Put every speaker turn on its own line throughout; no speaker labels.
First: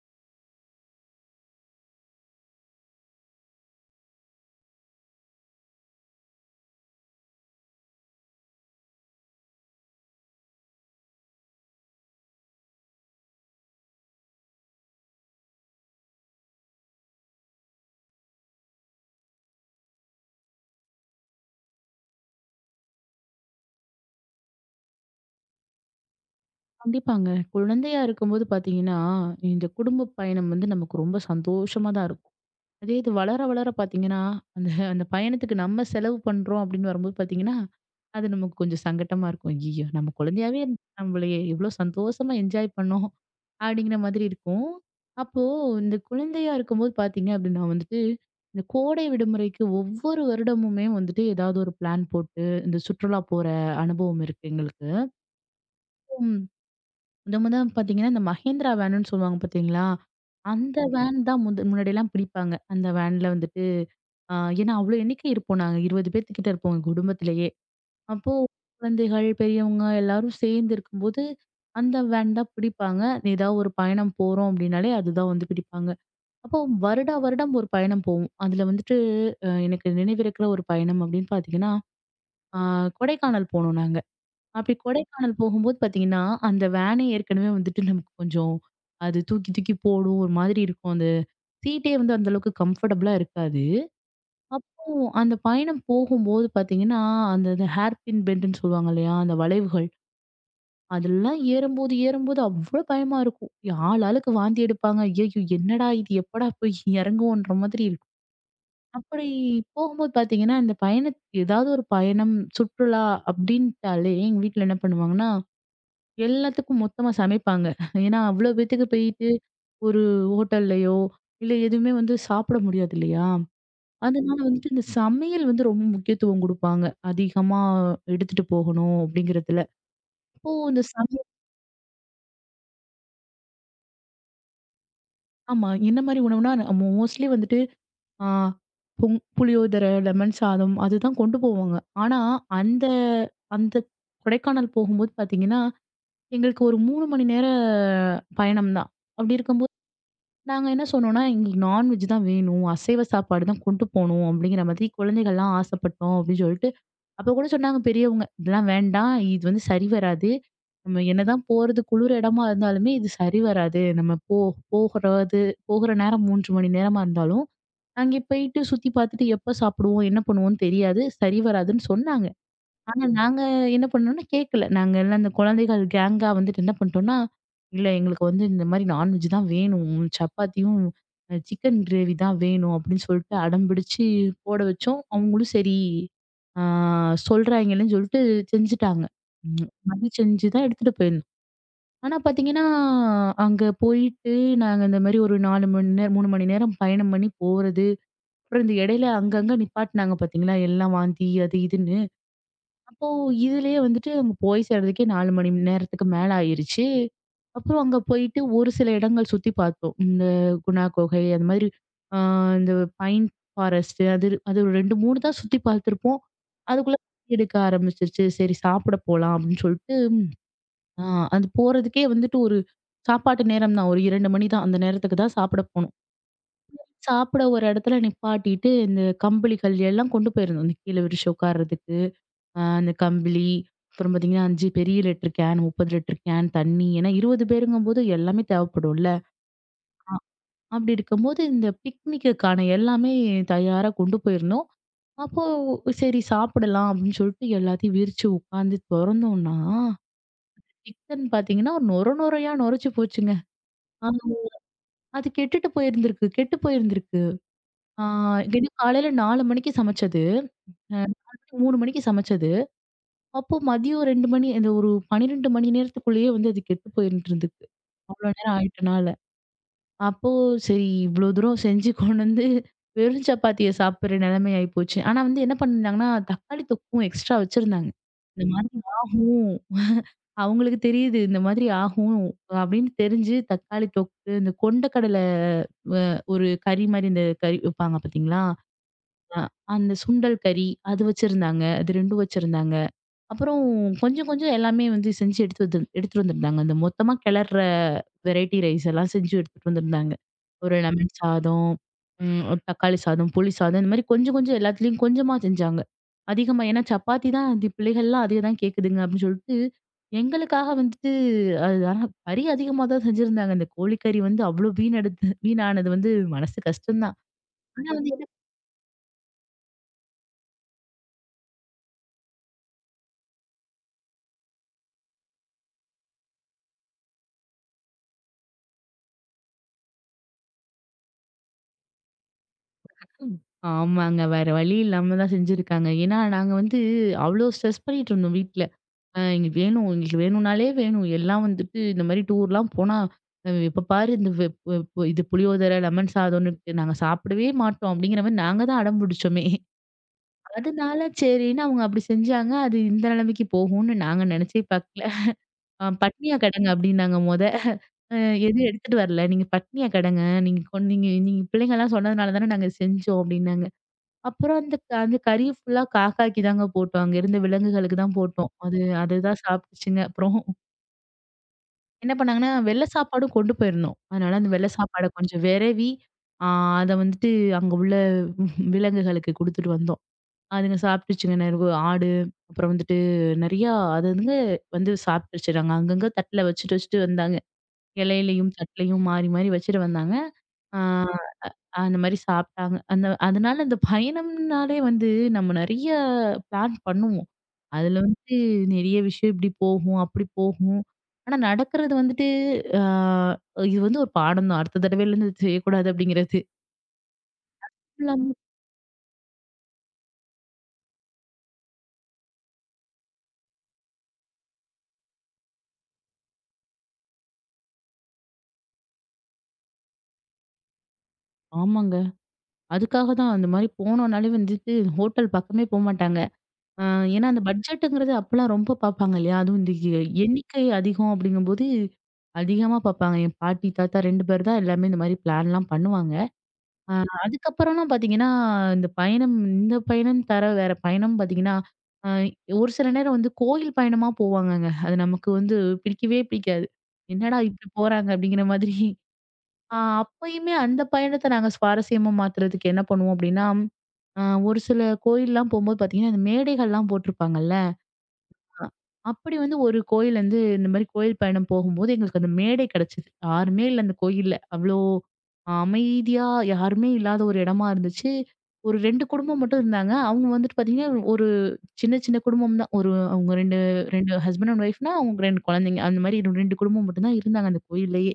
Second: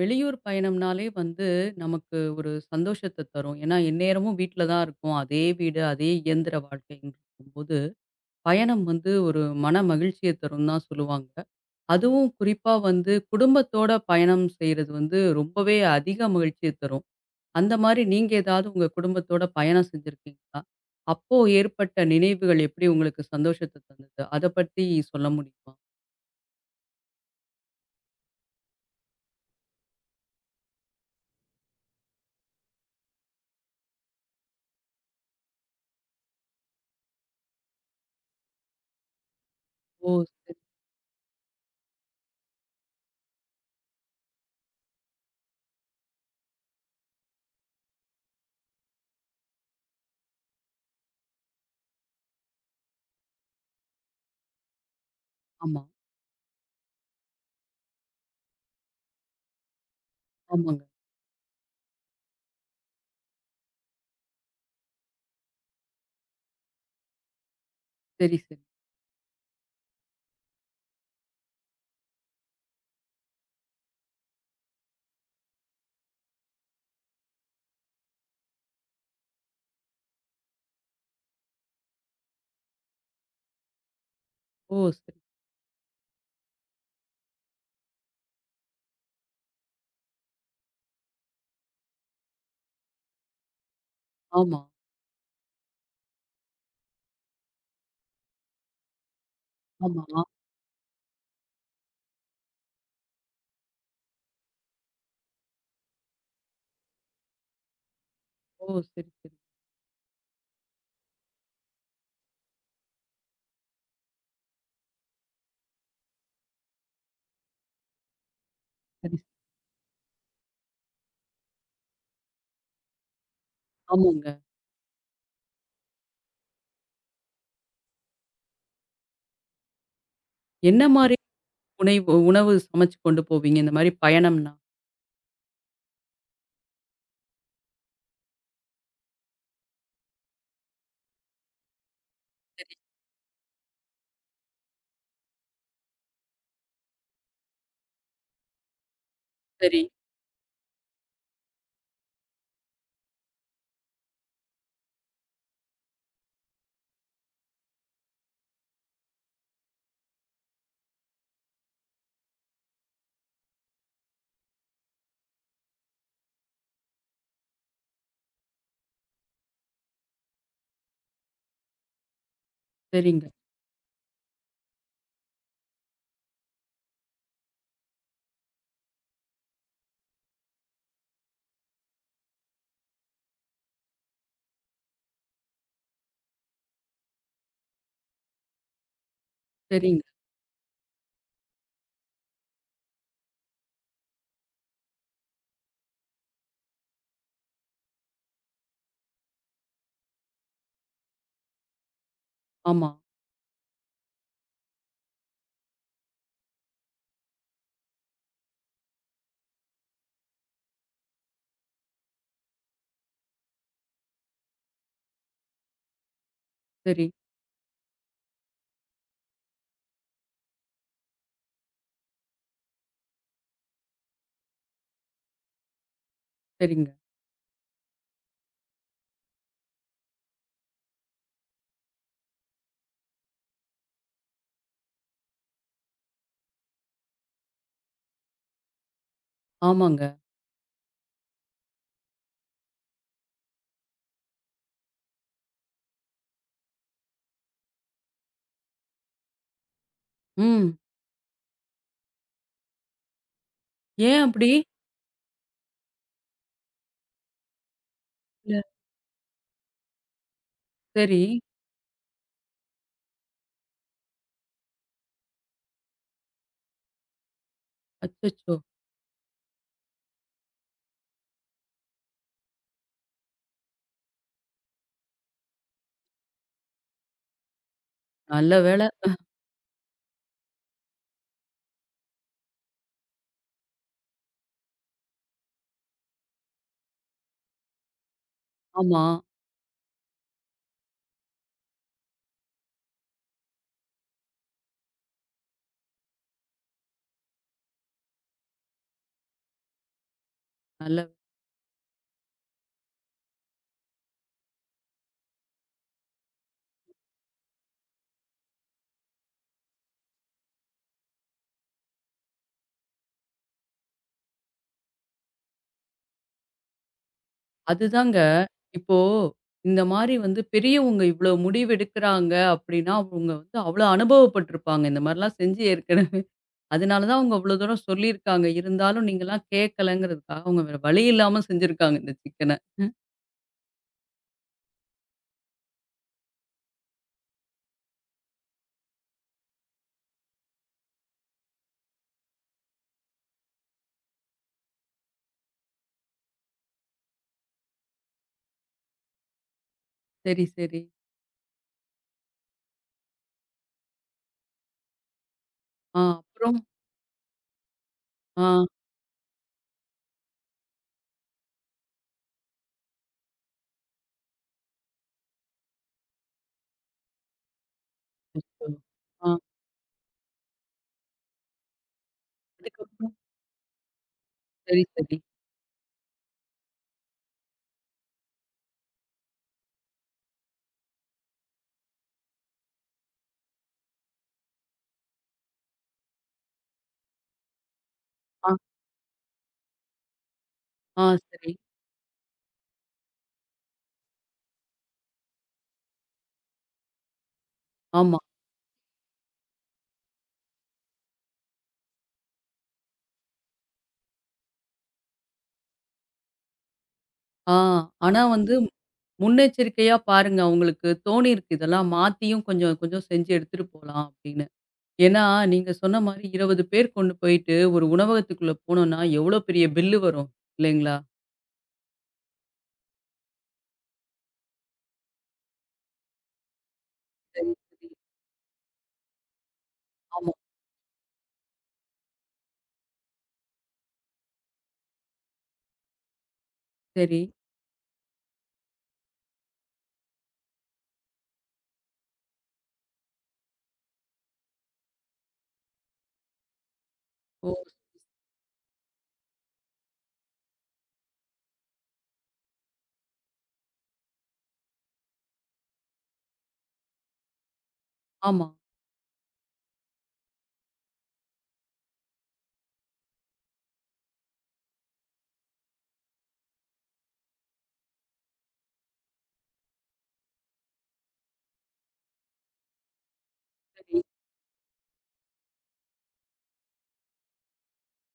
வெளியூர் பயணம்னாலே வந்து நமக்கு ஒரு சந்தோஷத்தை தரும். ஏன்னா, எந்நேரமும் வீட்ல தான் இருக்கோம். அதே வீடு, அதே இயந்திர வாழ்க்கைங்கும்போது, பயணம் வந்து ஒரு மன மகிழ்ச்சிய தரும்னு தான் சொல்லுவாங்க. அதுவும் குறிப்பா வந்து குடும்பத்தோட பயணம் செய்றது வந்து ரொம்பவே அதிக மகிழ்ச்சிய தரும். அந்த மாரி நீங்க ஏதாவது உங்க குடும்பத்தோட பயணம் செஞ்சிருக்கீங்களா? அப்போ ஏற்பட்ட நினைவுகள் எப்படி உங்களுக்கு சந்தோஷத்த தந்தது? அத பத்தி சொல்ல முடியுமா?
கண்டிப்பாங்க. குழந்தையா இருக்கும்போது பார்த்தீங்கன்னா, இந்த குடும்ப பயணம் வந்து நமக்கு ரொம்ப சந்தோஷமா தான் இருக்கும். அதே இது வளர வளர பார்த்தீங்கன்னா, அந்த அந்த பயணத்துக்கு நம்ம செலவு பண்றோம் அப்படின்னு வரும்போது பார்த்தீங்கன்னா, அது நமக்கு கொஞ்சம் சங்கட்டமா இருக்கும். ஐய்யய்யோ! நம்ம
ஓ! சரி.
குழந்தையாவே இருந்து நம்மளையே எவ்வளோ சந்தோஷமா என்ஜாய் பண்ணோம் அப்படிங்கிற மாதிரி இருக்கும். அப்போ இந்த குழந்தையா இருக்கும்போது பார்த்தீங்க அப்படின்னா வந்துட்டு, இந்த கோடை விடுமுறைக்கு ஒவ்வொரு வருடமுமே வந்துட்டு ஏதாவது ஒரு பிளான் போட்டு இந்த சுற்றுலா போற அனுபவம் இருக்கு எங்களுக்கு.
ஆமா.
ம். முத முத பார்த்தீங்கன்னா, இந்த மஹேந்திரா வேனுன்னு சொல்லுவாங்க பார்த்தீங்களா? அந்த
ஆமாங்க.
ஆமா. வேன் தான் முத முன்னாடிலாம் பிடிப்பாங்க. அந்த வேன்ல வந்துட்டு அ ஏன்னா அவ்ளோ எண்ணிக்கை இருப்போம் நாங்க. 20 பேத்துக்கிட்ட இருப்போம் எங்க குடும்பத்திலேயே. அப்போ
சரி, சரி.
குழந்தைகள், பெரியவங்க எல்லாரும் சேர்ந்து இருக்கும்போது, அந்த வேன் தான் பிடிப்பாங்க. ஏதாவது ஒரு பயணம் போறோம் அப்படின்னாலே அதுதான் வந்து பிடிப்பாங்க. அப்போ வருடா வருடம் ஒரு பயணம் போவோம். அதுல வந்துட்டு எனக்கு நினைவிருக்கிற ஒரு பயணம் அப்படின்னு பார்த்தீங்கன்னா, அ கொடைக்கானல் போனோம் நாங்க. அப்படி
ஓ! சரி.
கொடைக்கானல் போகும்போது பார்த்தீங்கன்னா, அந்த வேனே ஏற்கனவே வந்துட்டு நமக்கு கொஞ்சம் அது தூக்கி தூக்கி போடும். ஒரு மாதிரி இருக்கும். அந்த சீட்டே வந்து அந்த அளவுக்கு கம்ஃபர்டபுளா இருக்காது.
ஆமா,
அப்போ அந்த பயணம் போகும்போது பார்த்தீங்கன்னா, அந்த அந்த ஹேர் பின் பெண்டுன்னு சொல்லுவாங்க இல்லையா? அந்த வளைவுகள்.
ஆமா.
அதெல்லாம் ஏறும்போது, ஏறும்போது அவ்ளோ பயமா இருக்கும். ஆள் ஆளுக்கு வாந்தி எடுப்பாங்க. ஐயய்யோ! என்னடா இது? எப்படா போய் இறங்குவோன்ற மாதிரி இருக்கும்.
ஓ! சரி,
அப்படி
சரி,
போகும்போது பார்த்தீங்கன்னா, இந்த பயணத் ஏதாவது ஒரு பயணம், சுற்றுலா அப்படின்ட்டாலே எங்க வீட்ல என்ன பண்ணுவாங்கன்னா, எல்லாத்துக்கும் மொத்தமா சமைப்பாங்க. ஏன்னா, அவ்ளோ பேத்துக்கு
சரி.
போயிட்டு ஒரு ஹோட்டல்லயோ, இல்ல எதுவுமே வந்து சாப்பிட முடியாது இல்லையா?
ஆமாங்க.
அதனால வந்துட்டு இந்த சமையல் வந்து ரொம்ப முக்கியத்துவம் குடுப்பாங்க. அதிகமா எடுத்துட்டு போகணும் அப்படிங்கிறதுல. அப்போ இந்த
என்ன மாரி
சமையல்
உணவு சமைச்சு கொண்டு போவீங்க? இந்த மாரி பயணம்னா?
ஆமா. என்ன மாரி உணவுனா நம்ம மோஸ்ட்லி வந்துட்டு ஆ புளியோதரை, லெமன் சாதம் அதுதான் கொண்டு போவாங்க. ஆனா அந்த அந்த கொடைக்கானல் போகும்போது பார்த்தீங்கன்னா, எங்களுக்கு ஒரு 3 மணி நேர பயணம் தான். அப்படி இருக்கும்
சரி,
நாங்க என்ன சொன்னோம்னா, "எங்களுக்கு நான்வெஜ் தான் வேணும். அசைவ சாப்பாடு தான் கொண்டு போணும்." அப்படிங்கிற மாதிரி குழந்தைகள்லாம் ஆசைப்பட்டோம் அப்படின்னு சொல்லிட்டு அப்ப கூட சொன்னாங்க பெரியவங்க, "இதெல்லாம் வேண்டாம். இது வந்து சரி வராது. நம்ம என்னதான் போறது குளிர் இடமா இருந்தாலுமே இது சரி வராது. நம்ம போ போகிறது போகிற நேரம் 3 மணி நேரமா இருந்தாலும், அங்கே போயிட்டு சுத்தி பார்த்துட்டு எப்ப சாப்பிடுவோம், என்ன பண்ணுவோம்னு தெரியாது. சரி வராதுன்னு" சொன்னாங்க. ஆனா
சரிங்க,
நாங்க என்ன பண்ணோம்னா கேட்கல. நாங்க எல்லாம் அந்த குழந்தைகள் கேங்கா வந்துட்டு என்ன பண்ணிட்டோம்னா, இல்ல எங்களுக்கு வந்து இந்த மாரி நான்வெஜ் தான் வேணும். சப்பாத்தியும் சிக்கன் கிரேவி தான் வேணும் அப்படின்னு சொல்லிட்டு அடம் பிடிச்சு போட வச்சோம். அவங்களும் சரி ஆ சொல்றாய்ங்கன்னு சொல்லிட்டு செஞ்சுட்டாங்க. ம்.
சரிங்க.
மதியம் செஞ்சு தான் எடுத்துட்டு போயிருந்தோம். ஆனா பார்த்தீங்கன்னா, அங்க போயிட்டு நாங்க இந்த மாரி ஒரு 4 மணி நேரம் 3 மணி நேரம் பயணம் பண்ணி போறது. அப்புறம் இந்த இடையில அங்கங்க நிப்பாட்டினாங்க பார்த்தீங்களா, எல்லாம் வாந்தி அது இதுன்னு.
ஆமா.
அப்போ இதுலயே வந்துட்டு அங்க போய் சேர்றதுக்கே 4 மணி நேரத்துக்கு மேல ஆயிருச்சு. அப்புறம் அங்க போயிட்டு ஒரு சில இடங்கள் சுத்தி பார்த்தோம். இந்த குணா குகை அந்த மாதிரி ஆ இந்த பைன் ஃபாரஸ்ட் அது அது ஒரு 2, 3 தான் சுத்தி பார்த்துருப்போம். அதுக்குள்ள
சரி,
எடுக்க ஆரம்பிச்சிருச்சு. சரி சாப்பிட போலாம் அப்படின்னு சொல்லிட்டு, ஆ அது போறதுக்கே வந்துட்டு ஒரு சாப்பாட்டு நேரம் தான். ஒரு 2 மணி தான். அந்த நேரத்துக்கு தான் சாப்பிட போனோம்.
சரிங்க.
சாப்பிட ஒரு இடத்துல நிப்பாட்டிட்டு, இந்த கம்பளி கல் எல்லாம் கொண்டு போயிருந்தோம். இந்த கீழ விரிச்சு உட்கார்றதுக்கு. அந்த கம்பளி, அப்புறம் பார்த்தீங்கன்னா 5 பெரிய லிட்டர் கேன், 30 லிட்டர் கேன் தண்ணி. ஏன்னா 20 பேருங்கும்போது எல்லாமே தேவைப்படும்ல.
ஆமாங்க.
அப்படி இருக்கும்போது இந்த பிக்னிக்குக்கான எல்லாமே தயாரா கொண்டு போயிருந்தோம். அப்போ சரி சாப்பிடலாம் அப்படின்னு சொல்லிட்டு எல்லாத்தையும் விரிச்சு உட்காந்து தொறந்தோம்னா,
ம்.
சிக்கன் பார்த்தீங்கன்னா நொர நொரையா நொரைச்சு போச்சுங்க. ஆ
ஏன் அப்படி?
அது கெட்டு போயிருந்திருக்கு. ஆ
இல்ல.
எதுவும் காலையில 4 மணிக்கு சமைச்சது. அ
சரி.
3 மணிக்கு சமைச்சது. அப்போ மதியம் 2 மணி அந்த ஒரு 12 மணி நேரத்துக்குள்ளேயே வந்து அது கெட்டு போயிட்டு இருந்துச்சு. அவ்வளோ நேரம்
அச்சச்சோ!
ஆயிட்டனால. அப்போ சரி இவ்வளோ தூரம் செஞ்சு கொண்டு வந்து வெறும் சப்பாத்திய சாப்பிடுற நிலைமை ஆயிப்போச்சு. ஆனா வந்து என்ன பண்ணிருந்தாங்கன்னா, தக்காளி தொக்கும் எக்ஸ்ட்ரா வச்சிருந்தாங்க. இந்த
நல்ல
மாதிரி
வேள.
ஆகும். அவங்களுக்கு தெரியுது இந்த மாதிரி ஆகும் அப்படின்னு தெரிஞ்சு தக்காளி தொக்கு, இந்த கொண்டக்கடலை அ ஒரு கறி மாரி இந்த கறி வைப்பாங்க பார்த்தீங்களா?
ஆமா.
அ அந்த சுண்டல் கறி அது வச்சிருந்தாங்க. அது 2 வச்சிருந்தாங்க. அப்புறம் கொஞ்சம் கொஞ்சம் எல்லாமே வந்து செஞ்சு எடுத்து வந்து எடுத்துட்டு வந்திருந்தாங்க. அந்த மொத்தமா கிளர்ற வெரைட்டி ரைஸ் எல்லாம் செஞ்சு எடுத்துட்டு வந்திருந்தாங்க. ஒரு
நல்ல வே-
லெமன் சாதம், ஒரு தக்காளி சாதம், புளி சாதம் இந்த மாரி கொஞ்சம் கொஞ்சம் எல்லாத்துலயும் கொஞ்சமா செஞ்சாங்க. அதிகமா ஏன்னா சப்பாத்தி தான் இந்த பிள்ளைகள்லாம் அதே தான் கேட்குதுங்க அப்படின்னு சொல்லிட்டு, எங்களுக்காக வந்துட்டு அது ஆனா கறி அதிகமா தான் செஞ்சிருந்தாங்க. அந்த கோழிக்கறி வந்து அவ்வளோ வீணெடுத்து வீணானது வந்து மனசு கஷ்டம்தான். ஆனா வந்து
அதுதாங்க. இப்போ இந்த மாரி வந்து பெரியவங்க இவ்வளோ முடிவெடுக்குறாங்க அப்படின்னா, அவங்க வந்து அவ்வளோ அனுபவப்பட்டுருப்பாங்க. இந்த மாரிலாம் செஞ்சு ஏற்கனவே அதனால தான் அவங்க அவ்வளோ தூரம் சொல்லியிருக்காங்க. இருந்தாலும் நீங்கலாம் கேட்கலங்கிறதுக்காக அவங்க வேற வழி இல்லாம செஞ்சிருக்காங்க இந்த சிக்கன.
ஆமாங்க. வேற வழி இல்லாம தான் செஞ்சிருக்காங்க. ஏன்னா, நாங்க வந்து அவ்ளோ ஸ்ட்ரெஸ் பண்ணிட்டு இருந்தோம் வீட்ல. எங்களுக்கு வேணும், எங்களுக்கு வேணும்னாலே வேணும். எல்லாம் வந்துட்டு இந்த மாரி டூர்லாம் போனா, "எப்ப பாரு இந்த வெ பு பு இது புளியோதரை, லெமன் சாதம்னு இருக்கு. நாங்க சாப்பிடவே மாட்டோம்." அப்படிங்கிற மாரி நாங்க தான் அடம் பிடிச்சோமே.
சரி, சரி.
அதனால சரின்னு அவங்க அப்படி செஞ்சாங்க. அது இந்த நிலைமைக்கு போகும்னு நாங்க நினைச்சே பார்க்கல.
ஆ
பட்னியா
அப்புறம்?
கெடங்க" அப்படின்னாங்க மொத. "அ
ஆ.
எதுவும் எடுத்துட்டு வரல. நீங்க பட்னியா கெடங்க. நீங்க நீங்க பிள்ளைங்கலாம் சொன்னதுனால தானே நாங்க செஞ்சோம்." அப்படின்னாங்க. அப்புறம் அந்த கறிய ஃபுல்லா காக்காக்கு தாங்க போட்டோம். அங்க இருந்த விலங்குகளுக்கு தான் போட்டோம்.
அச்சோ!
அது
ஆ.
அதுதான் சாப்பிட்டுச்சுங்க. அப்புறம் என்ன பண்ணாங்கன்னா, வெள்ள
அதுக்கப்புறம்?
சாப்பாடும் கொண்டு போயிருந்தோம். அதனால அந்த வெள்ள
சரி,
சாப்பாட
சரி.
கொஞ்சம் வெரவி, ஆ அத வந்துட்டு அங்க உள்ள விலங்குகளுக்கு குடுத்துட்டு வந்தோம். அதுங்க சாப்பிட்டுச்சுங்க. நெறவு ஆடு, அப்புறம் வந்துட்டு நெறையா அது அதுங்க வந்து சாப்பிட்டுருச்சு. நாங்க அங்கங்க தட்டுல வச்சுட்டு வச்சுட்டு வந்தாங்க.
ஆ,
இலையிலயும், தட்டுலயும் மாறி மாறி வச்சுட்டு வந்தாங்க. ஆ
ஆ சரி.
அந்த மாரி சாப்பிட்டாங்க. அந்த அதனால இந்த பயணம்னாலே வந்து நம்ம நெறைய பிளான் பண்ணுவோம். அதுல
ஆமா.
வந்து நெறைய விஷயம் இப்படி போகும், அப்படி போகும். ஆனா நடக்கிறது வந்துட்டு ஆ இது வந்து ஒரு பாடம் தான். அடுத்த தடவையிலருந்து இது செய்யக்கூடாது அப்படிங்கிறது.
ஆ ஆனா
எல்லாமே
வந்து முன்னெச்சரிக்கையா பாருங்க. உங்களுக்கு தோணியிருக்கு இதெல்லாம் மாத்தியும் கொஞ்சம் கொஞ்சம் செஞ்சு எடுத்துட்டு போலாம் அப்படின்னு. ஏன்னா நீங்க சொன்ன மாரி 20 பேர் கொண்டு போயிட்டு ஒரு உணவகத்துக்குள்ள போனோம்னா எவ்வளோ பெரிய பில்லு வரும் இல்லைங்களா?
ஆமாங்க. அதுக்காக தான் அந்த மாரி போனோம்னாலே வந்துட்டு ஹோட்டல் பக்கமே போமாட்டாங்க. ஆ ஏன்னா அந்த
சரி, சரி.
பட்ஜெட்டுங்கிறது அப்பலாம் ரொம்ப பார்ப்பாங்க இல்லையா? அதுவும் இந்த
ஆமா.
எண்ணிக்கை அதிகம் அப்படிங்கும்போது அதிகமா பார்ப்பாங்க. என் பாட்டி, தாத்தா 2 பேர் தான் எல்லாமே இந்த மாரி பிளான்லாம் பண்ணுவாங்க. ஆ
சரி.
அதுக்கப்புறம்லாம் பார்த்தீங்கன்னா, இந்த பயணம் இந்த பயணம் தர வேற பயணம் பார்த்தீங்கன்னா, அ ஒரு சில நேரம் வந்து கோயில் பயணமா போவாங்கங்க. அது நமக்கு வந்து பிடிக்கவே பிடிக்காது. என்னடா
ஓ!
இப்படி போறாங்க அப்படிங்கிற மாதிரி. ஆ அப்பயுமே அந்த பயணத்த நாங்க சுவாரஸ்யமா மாத்துறதுக்கு என்ன பண்ணுவோம் அப்படின்னா, அ ஒரு சில கோயில்லாம் போம்போது பார்த்தீங்கன்னா, இந்த மேடைகள்லாம் போட்டிருப்பாங்கல்ல.
ஆமா.
அ அப்படி வந்து ஒரு கோயில் வந்து இந்த மாரி கோயில் பயணம் போகும்போது எங்களுக்கு அந்த மேடை கிடைச்சது. யாருமே இல்ல அந்த கோயில்ல. அவ்ளோ அமைதியா யாருமே இல்லாத ஒரு இடமா இருந்துச்சு. ஒரு 2 குடும்பம் மட்டும் இருந்தாங்க. அவங்க வந்துட்டு பார்த்தீங்கன்னா, ஒரு சின்ன சின்ன குடும்பம் தான். ஒரு அவங்க 2
சரி.
2 ஹஸ்பண்ட் அண்ட் ஒய்ஃப்னா அவங்க 2 குழந்தைங்க. அந்த மாரி 2 குடும்பம் மட்டும் தான் இருந்தாங்க அந்த கோயில்லயே.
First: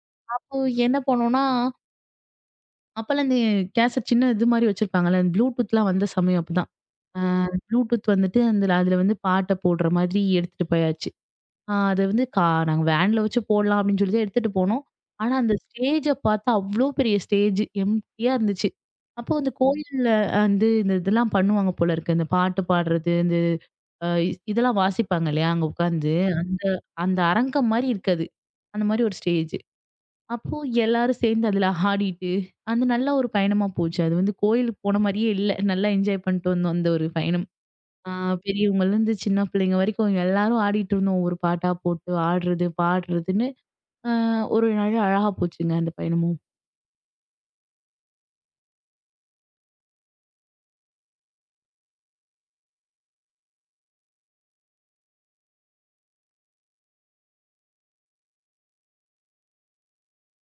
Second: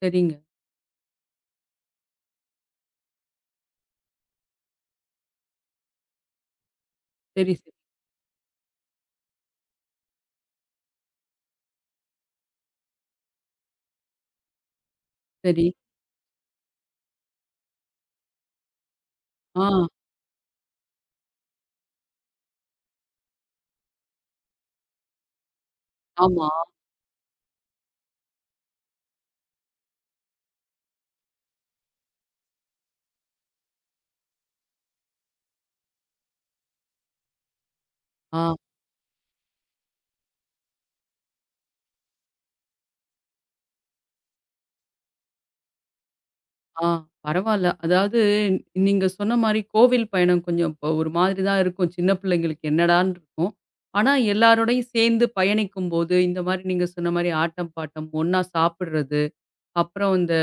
சரிங்க.
அப்போ என்ன பண்ணோம்னா, அப்பலாம் இந்த கேசட் சின்ன இது மாரி வச்சிருப்பாங்கல்ல. அந்த ப்ளூடூத்லாம் வந்த சமயம் அப்பதான். அ
சரி, சரி,
ப்ளூடூத் வந்துட்டு அதுல அதுல வந்து பாட்ட போடுற மாதிரி எடுத்துட்டு போயாச்சு. ஆ அது வந்து கா நாங்க வேன்ல வச்சு போடலாம் அப்படின்னு சொல்லி தான் எடுத்துட்டு போனோம். ஆனா, அந்த
சரி.
ஸ்டேஜ பார்த்தா அவ்ளோ பெரிய ஸ்டேஜ் எம்ப்டியா இருந்துச்சு. அப்போ அந்த
ஆ,
கோயில்ல வந்து இந்த இதெல்லாம் பண்ணுவாங்க போல இருக்கு. இந்த பாட்டு பாடுறது, இந்த அ இதெல்லாம் வாசிப்பாங்க இல்லையா? அங்க உட்காந்து.
ஆமா.
அந்த அந்த அரங்கம் மாரி இருக்கு அது. அந்த மாரி ஒரு ஸ்டேஜ். அப்போ எல்லாரும் சேர்ந்து அதுல ஆடிட்டு, அது நல்ல ஒரு பயணமா போச்சு. அது வந்து கோயிலுக்கு போன மாரியே இல்ல. நல்லா என்ஜாய் பண்ணிட்டு வந்தோம் அந்த ஒரு பயணம். ஆ
ஆ,
பெரியவங்கலேருந்து சின்ன பிள்ளைங்க வரைக்கும் எல்லாரும் ஆடிட்டு இருந்தோம். ஒரு பாட்டா போட்டு ஆடுறது, பாடுறதுன்னு. அ ஒரு நாள் அழகா போச்சுங்க அந்த பயணமும்.
ஆ. பரவால்ல. அதாவது நீங்க சொன்ன மாரி கோவில் பயணம் கொஞ்சம் இப்ப ஒரு மாதிரி தான் இருக்கும். சின்ன பிள்ளைங்களுக்கு என்னடான்னு இருக்கும். ஆனா, எல்லாரோடையும் சேர்ந்து பயணிக்கும்போது, இந்த மாரி நீங்க சொன்ன மாரி ஆட்டம், பாட்டம், ஒண்ணா சாப்பிடுறது, அப்புறம் இந்த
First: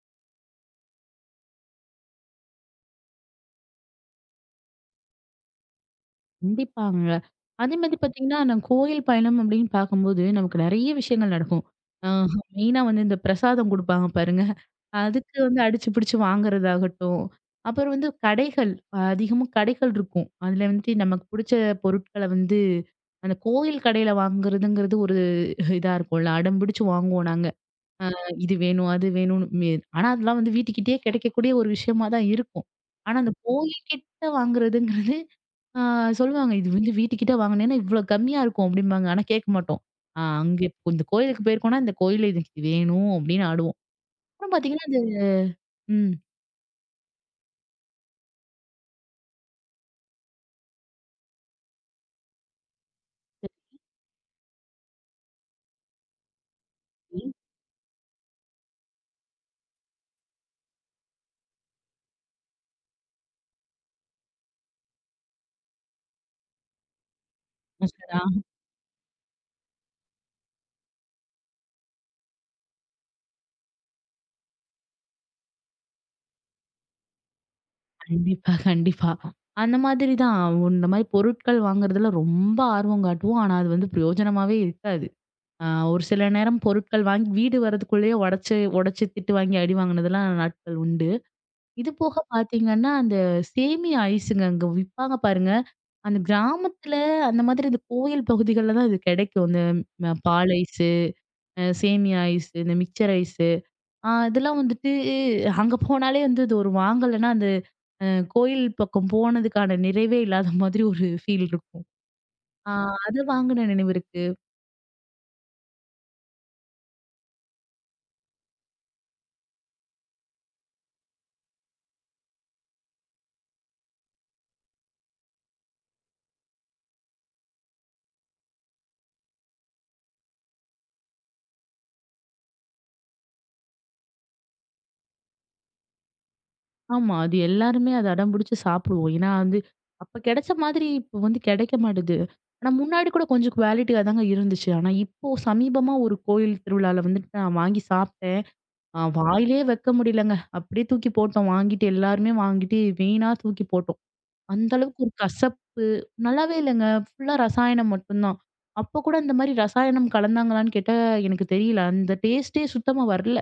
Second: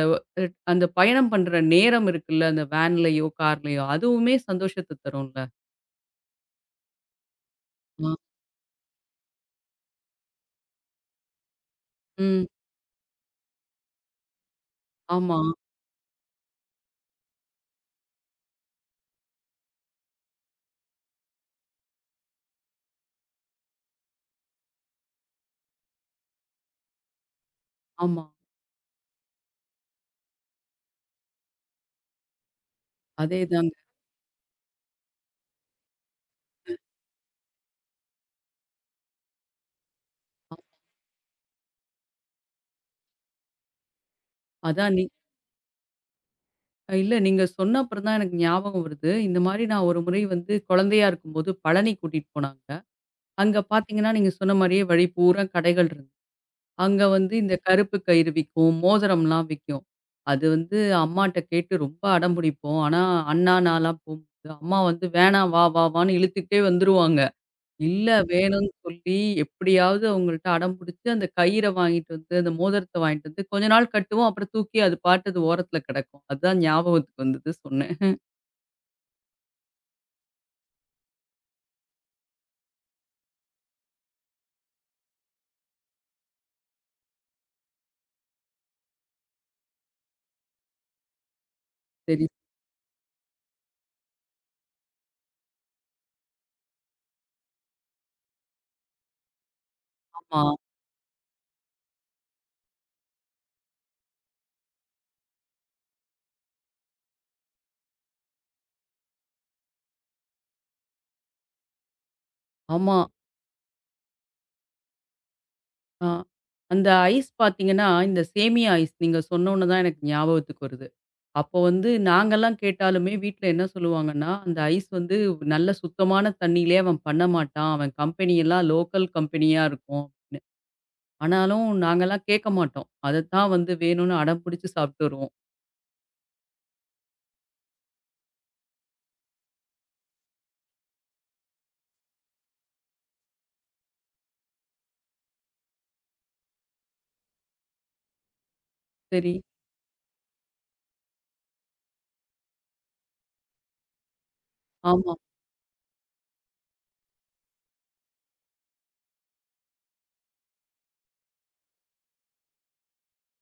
அ அந்த பயணம் பண்ற நேரம் இருக்குல்ல, அந்த வேன்லயோ, கார்லயோ, அதுவுமே சந்தோஷத்த தரும்ல.
கண்டிப்பாங்க. அதே மாதிரி
ஆ,
பார்த்தீங்கன்னா, நான் கோயில் பயணம் அப்படின்னு பார்க்கும்போது நமக்கு நெறைய விஷயங்கள் நடக்கும். அ
ம்.
மெயினா வந்து இந்த பிரசாதம் குடுப்பாங்க பாருங்க. அதுக்கு
ஆமா,
வந்து அடிச்சு பிடிச்சு வாங்குறதாகட்டும். அப்புறம் வந்து கடைகள், அதிகமா கடைகள் இருக்கும். அதுல வந்துட்டு நமக்கு புடிச்ச பொருட்கள வந்து அந்த கோயில் கடையில வாங்குறதுங்கிறது ஒரு இதா இருக்கும்ல. அடம் பிடிச்சு வாங்குவோம் நாங்க. அ
ஆமா.
இது வேணும், அது வேணும்னு மே ஆனா அதெல்லாம் வந்து வீட்டுக்கிட்டயே கிடைக்கக்கூடிய ஒரு விஷயமா தான் இருக்கும். ஆனா அந்த
அதேதாங்க.
போகிக்கிட்ட வாங்குறதுங்கிறது அ சொல்லுவாங்க, "இது வந்து வீட்டுக்கிட்ட வாங்குனேன்னா இவ்ளோ கம்மியா இருக்கும்" அப்படிம்பாங்க. ஆனா கேட்க மாட்டோம்.
அ
அங்க இப்போ இந்த கோயிலுக்கு போயிருக்கோம்னா, இந்த கோயில்ல இது இது வேணும் அப்படின்னு ஆடுவோம். அப்புறம் பார்த்தீங்கன்னா,
அதான்
இந்த
நீ
ம்.
இல்ல நீங்க சொன்ன அப்புறம் தான் எனக்கு ஞாபகம் வருது. இந்த மாரி நான் ஒரு முறை வந்து குழந்தையா இருக்கும்போது பழனி கூட்டிட்டு போனாங்க. அங்க பார்த்தீங்கன்னா, நீங்க சொன்ன மாரியே வழி பூரா கடைகள் இருந்துது. அங்க வந்து இந்த கருப்பு கயிறு விக்கும், மோதிரம்லாம் விக்கும். அது வந்து அம்மாட்ட கேட்டு ரொம்ப அடம் பிடிப்போம். ஆனா, அண்ணா நான்லாம் போம்போது அம்மா வந்து "வேணாம் வா, வா, வான்னு" இழுத்துக்கிட்டே வந்துருவாங்க. இல்ல
மசரா
வேணும்னு சொல்லி எப்படியாவது அவங்கள்ட்ட அடம் பிடிச்சு அந்த கயிற வாங்கிட்டு வந்து, அந்த மோதிரத்த வாங்கிட்டு வந்து கொஞ்ச நாள் கட்டுவோம். அப்புறம் தூக்கி அது பாட்டு அது ஓரத்துல கிடக்கும். அதுதான் ஞாபகத்துக்கு வந்தது சொன்னேன்.
கண்டிப்பா, கண்டிப்பா. அந்த மாதிரி தான். இந்த மாரி பொருட்கள் வாங்குறதுல ரொம்ப ஆர்வம் காட்டுவோம். ஆனா அது வந்து பிரயோஜனமாவே இருக்காது. ஒரு சில நேரம் பொருட்கள் வாங்கி வீடு வரதுக்குள்ளேயே உடைச்சு உடைச்சு திட்டு வாங்கி அடி வாங்கினதெல்லாம் நாட்கள் உண்டு. இது போக
சரி.
பார்த்தீங்கன்னா, அந்த சேமியா ஐஸுங்க அங்க விப்பாங்க பாருங்க. அந்த கிராமத்துல அந்த மாதிரி இந்த கோயில் பகுதிகள்ல தான் இது கிடைக்கும். இந்த
ஆமா,
பால் ஐஸு, சேமியா ஐஸு, இந்த மிக்சர் ஐஸு. இதெல்லாம் வந்துட்டு அங்க போனாலே வந்து இது ஒரு வாங்கலன்னா, அந்த அ கோயில் பக்கம் போனதுக்கான நிறைவே இல்லாத மாதிரி ஒரு ஃபீல் இருக்கும். ஆ
ஆமா.
அது வாங்குன நினைவு இருக்கு.
ஆ அந்த ஐஸ் பார்த்தீங்கன்னா, இந்த சேமியா ஐஸ் நீங்க சொன்னோன தான் எனக்கு ஞாபகத்துக்கு வருது. அப்போ வந்து நாங்கலாம் கேட்டாலுமே வீட்ல என்ன சொல்லுவாங்கன்னா, அந்த ஐஸ் வந்து நல்ல சுத்தமான தண்ணீலே அவன் பண்ண மாட்டான். அவன் கம்பெனியெல்லாம் லோக்கல் கம்பெனியா இருக்கும் அப்படின்னு. ஆனாலும் நாங்கலாம் கேட்க மாட்டோம். அதத்தான் வந்து வேணும்னு அடம் பிடிச்சு சாப்பிட்டு வருவோம்.
ஆமா. அது எல்லாருமே அத அடம்பிடிச்சு சாப்பிடுவோம். ஏன்னா வந்து, அப்ப கிடைச்ச மாதிரி இப்ப வந்து கிடைக்க மாட்டுது. ஆனா முன்னாடி கூட கொஞ்சம் குவாலிட்டியா தாங்க இருந்துச்சு. ஆனா இப்போ சமீபமா ஒரு கோயில் திருவிழால வந்துட்டு நான் வாங்கி சாப்பிட்டேன்.
சரி.
வாயிலே வைக்க முடியலங்க. அப்படியே தூக்கி போட்டோம். எல்லாருமே வாங்கிட்டு வீணா தூக்கி போட்டோம். அந்த அளவுக்கு
ஆமா.
ஒரு கசப்பு. நல்லாவே இல்லங்க. ஃபுல்லா ரசாயனம் மட்டும்தான். அப்ப கூட இந்த மாரி ரசாயனம் கலந்தாங்களான்னு கேட்டா எனக்கு தெரியல. அந்த டேஸ்ட்டே சுத்தமா வரல.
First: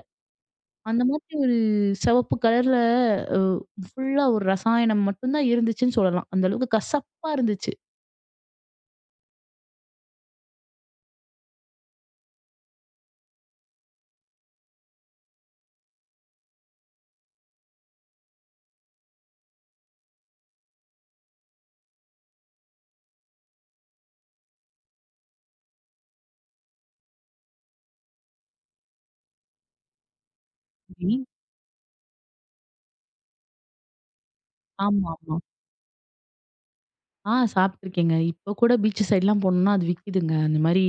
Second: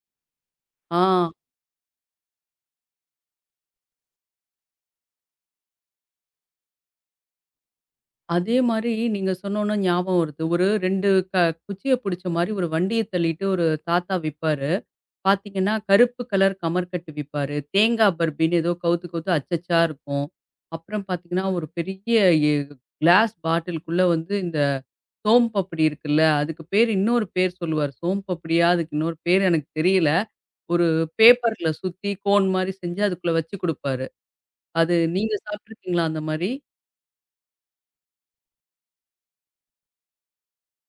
ஆ
அந்த மாதிரி ஒரு சிவப்பு கலர்ல அ ஃபுல்லா ஒரு ரசாயனம் மட்டும் தான் இருந்துச்சுன்னு சொல்லலாம். அந்த அளவுக்கு கசப்பா இருந்துச்சு.
அதே மாரி நீங்க சொன்னோன ஞாபகம் வருது. ஒரு 2 குச்சிய பிடிச்ச மாரி ஒரு வண்டிய தள்ளிட்டு ஒரு தாத்தா விப்பாரு. பார்த்தீங்கன்னா, கருப்பு கலர் கமர்க்கட்டு விப்பாரு. தேங்காய் பர்பின்னு ஏதோ கவுத்து, கவுத்து அச்சச்சா இருக்கும். அப்புறம் பார்த்தீங்கன்னா, ஒரு பெரிய எ கிளாஸ் பாட்டிலுக்குள்ள வந்து இந்த சோம் பப்படி இருக்குல்ல, அதுக்கு பேர் இன்னொரு பேர் சொல்லுவாரு. சோம் பப்படியா? அதுக்கு இன்னொரு பேர் எனக்கு தெரியல. ஒரு
சரி.
பேப்பர்ல சுத்தி கோன் மாரி செஞ்சு அதுக்குள்ள வச்சு குடுப்பாரு. அது
ஆமா,
நீங்க
ஆமா.
சாப்பிட்டுருக்கீங்களா அந்த மாரி?
சாப்பிட்டுருக்கேங்க. இப்ப கூட பீச் சைட்லாம் போனோம்னா அது விக்குதுங்க. அந்த மாரி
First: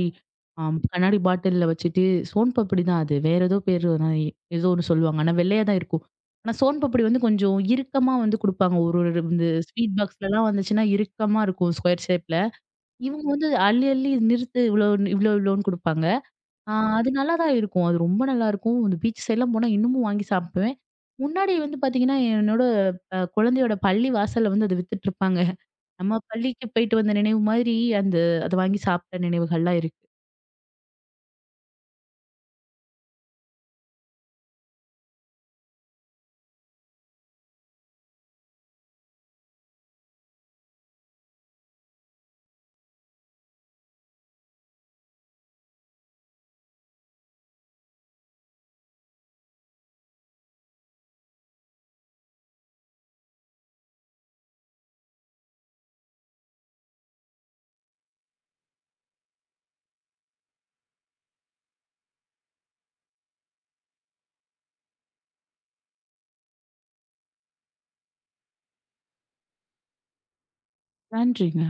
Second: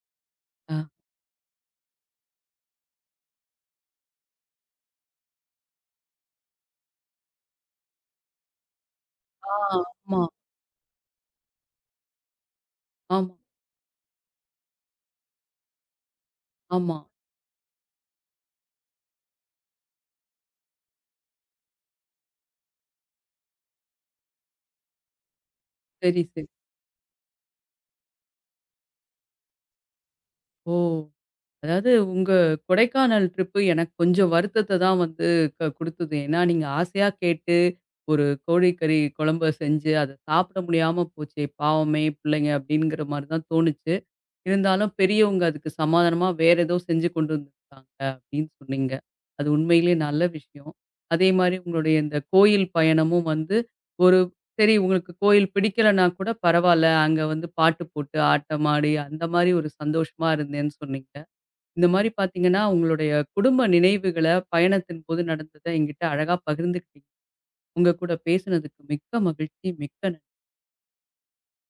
அ.
கண்ணாடி பாட்டில்ல வச்சுட்டு சோன் பப்படி தான் அது. வேற ஏதோ பேரு தான் ஏதோ ஒண்ணு சொல்லுவாங்க. ஆனா வெள்ளையா தான் இருக்கும். ஆனா சோன் பப்படி வந்து கொஞ்சம் இறுக்கமா வந்து குடுப்பாங்க. ஒரு ஒரு இந்த
ஆ,
ஸ்வீட்
ஆமா,
பாக்ஸ்லலாம் வந்துச்சுன்னா இறுக்கமா இருக்கும் ஸ்கொயர் ஷேப்ல. இவங்க
ஆமா,
வந்து அள்ளி அள்ளி நிறுத்து இவ்ளோ இவ்ளோ இவ்ளோன்னு குடுப்பாங்க. ஆ
ஆமா.
அது நல்லா தான் இருக்கும். அது ரொம்ப நல்லாருக்கும். அந்த பீச் சைட்லாம் போனா இன்னமும் வாங்கி சாப்பிடுவேன். முன்னாடி வந்து பார்த்தீங்கன்னா, என்னோட குழந்தையோட பள்ளி வாசல்ல வந்து அத வித்துட்ருப்பாங்க. நம்ம
சரி, சரி.
பள்ளிக்கு போயிட்டு வந்த நினைவு மாதிரி அந்த அத வாங்கி சாப்பிட்ட நினைவுகள்லாம் இருக்கு.
ஓ! அதாவது உங்க கொடைக்கானல் ட்ரிப்பு எனக்கு கொஞ்சம் வருத்தத்த தான் வந்து குடுத்தது. ஏன்னா, நீங்க ஆசையா கேட்டு ஒரு கோழிக்கறி குழம்ப செஞ்சு, அத சாப்பிட முடியாம போச்சே! பாவமே பிள்ளைங்க அப்டிங்கிற மாரி தான் தோணுச்சு. இருந்தாலும் பெரியவங்க அதுக்கு சமாதானமா வேற ஏதோ செஞ்சு கொண்டு வந்திருக்காங்க அப்டின்னு சொன்னீங்க. அது உண்மையிலேயே நல்ல விஷயம். அதே மாரி உங்களுடைய இந்த கோயில் பயணமும் வந்து ஒரு சரி உங்களுக்கு கோயில் பிடிக்கலன்னா கூட பரவால்ல. அங்க வந்து பாட்டு போட்டு ஆட்டமாடி அந்த மாரி ஒரு சந்தோஷமா இருந்தேன்னு சொன்னீங்க. இந்த மாரி பார்த்தீங்கன்னா, உங்களுடைய குடும்ப நினைவுகள பயணத்தின் போது நடந்தத என்கிட்ட அழகா பகிர்ந்துக்கிட்டீங்க. உங்க கூட பேசுனதுக்கு மிக்க மகிழ்ச்சி. மிக்க
நன்றிங்க.